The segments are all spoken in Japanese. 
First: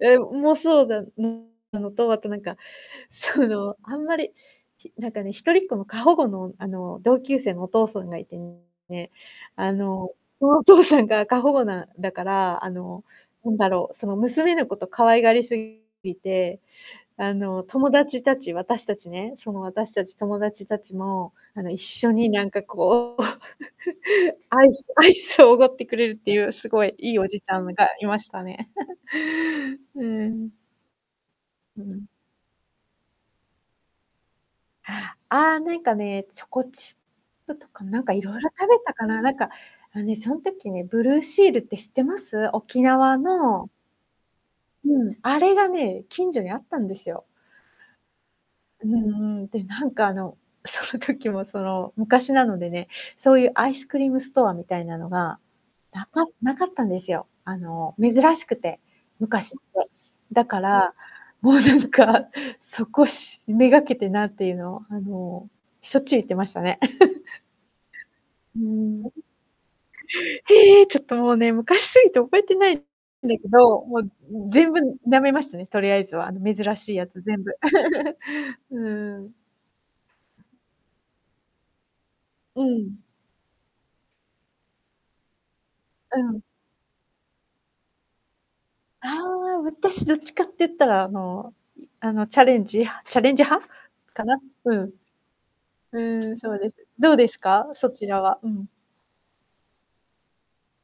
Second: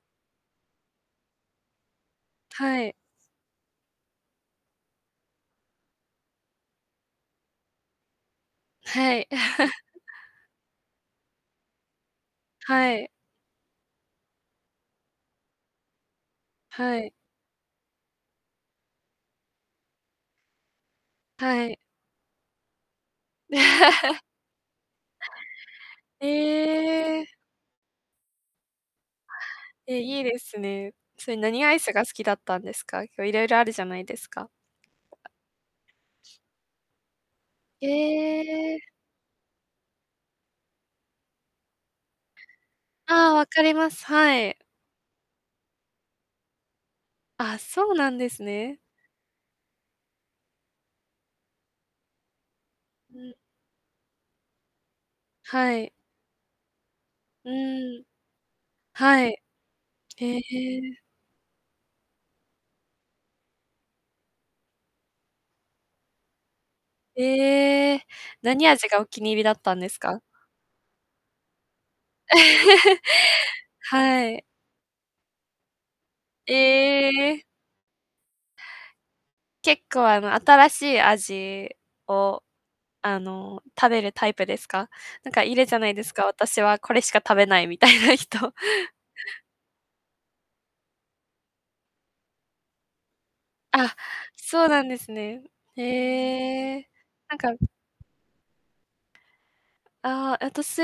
え、うもそうだ、うんなのと、あとなんか、はい。その、あんまり、ひなんかね、一人っ子の、過保護の、あの、同級生のお父さんがいてね、はい。あ の、とお父さんが過保護なだから、あはの、い。なんだろう、その、娘のこと可愛がりすぎて、はい。あの、友達たち、私たちね、その私たち、友達たちも、あはの、い。一緒になんかこう、アイスアイスをおごってくれるっえていう、すごい、いいおえ！じちゃんがいましたね。え、ういいでん。すね。それ、何アイうスがん。好きだったんですか？こ、色々あるじゃないですか。ああ、ああ、なんかね、チョコチップとか、なんか色々食えべえ。たかな、なんか、あ、ね、そん時ね、ブルーシールって知ってます？沖縄ああ、わかのります、はい。うん、あれがね、近所にあったんですよ。あ、そうなんですね。うんうん、で、なんか、あの、その時も、その、昔なのでね、うそん。ういうアイスクリームストアみたいなのが、はい。なかなかったんですよ。うあの、ーん。珍しくて、はい。昔って。へだから、え。もうなんか、そこし目掛けてなっていうのを、あの、しょっちゅう行ってましたね。ええ、うー何味がん、おうん。気に入りだったんですか？へえ、ちょっともうね、昔すぎて覚えてないんだ けど、もう、はい。ん、全部舐めましたね、とりあえずは、あえの、珍しいやつ全え！部。うん。結構、あの、新しい味を、うん。あの、食べるタイプですか？なんかいるじゃないですうか、ん。私はこれしか食べないみたいな人。ああ、私どっちかって言ったら、あの、うん、あの、チャレンジ派チャレンジ派あ、かな、そううん。なんですね。ふうーん、そうでへす。え、どうでなすんかか？そちらは。うん。ああ、あたし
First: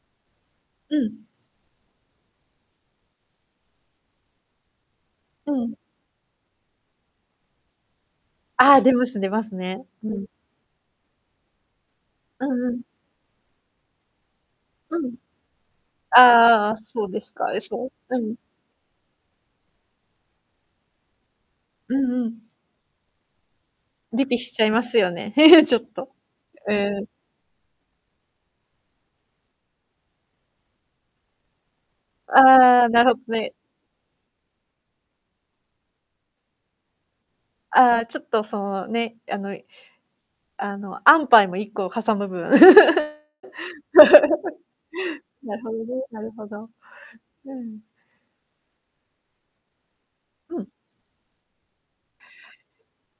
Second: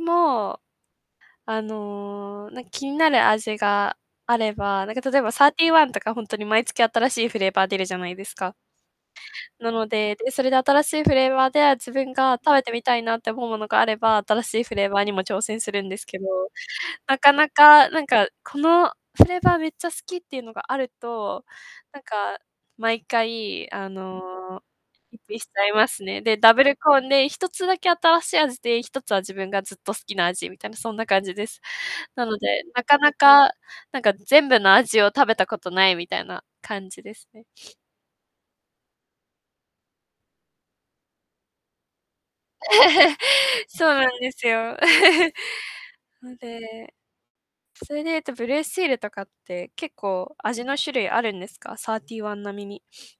も、うん。あの、なん、気になる味があれば、なんか、例えば、サーうティーん。ワンとか、ほんとに毎月新しいフレーバー出るじゃないですか。ああ、出ます出ますなね、のうで、ん。で、それで新しいフレーバーで、あ、自分がう食べんてうみん。たいなって思うものがあれば、新しいフレーバーうにん。も挑戦するんですけあど、あああ、あ、そうなでかすか、なあ、え、そか、なんううか、ん。このフレーバーめっちゃ好きっていうのがあると、うなんか、んうん。毎回、あの、リピしちゃいますよリね。ピしち ゃいちょっますと。ね。で、ダブうルコーん。ンで、1つだけ新しい味で、1つは自分がずっと好きな味みたいなそんな感じです。なので、なああ、かななるほどか、ね。なんか全部の味を食べたことないみたいな感じですね。ああ、ちょっとそのね、あの、いあの、アンパイも、1個嵩む分。そうなんですよ。なるほどね、なるのほど。で、うん。それで言うと、ブルーシールとかって、結構う味ん。の種類あるんですか？サーティーワン並みに。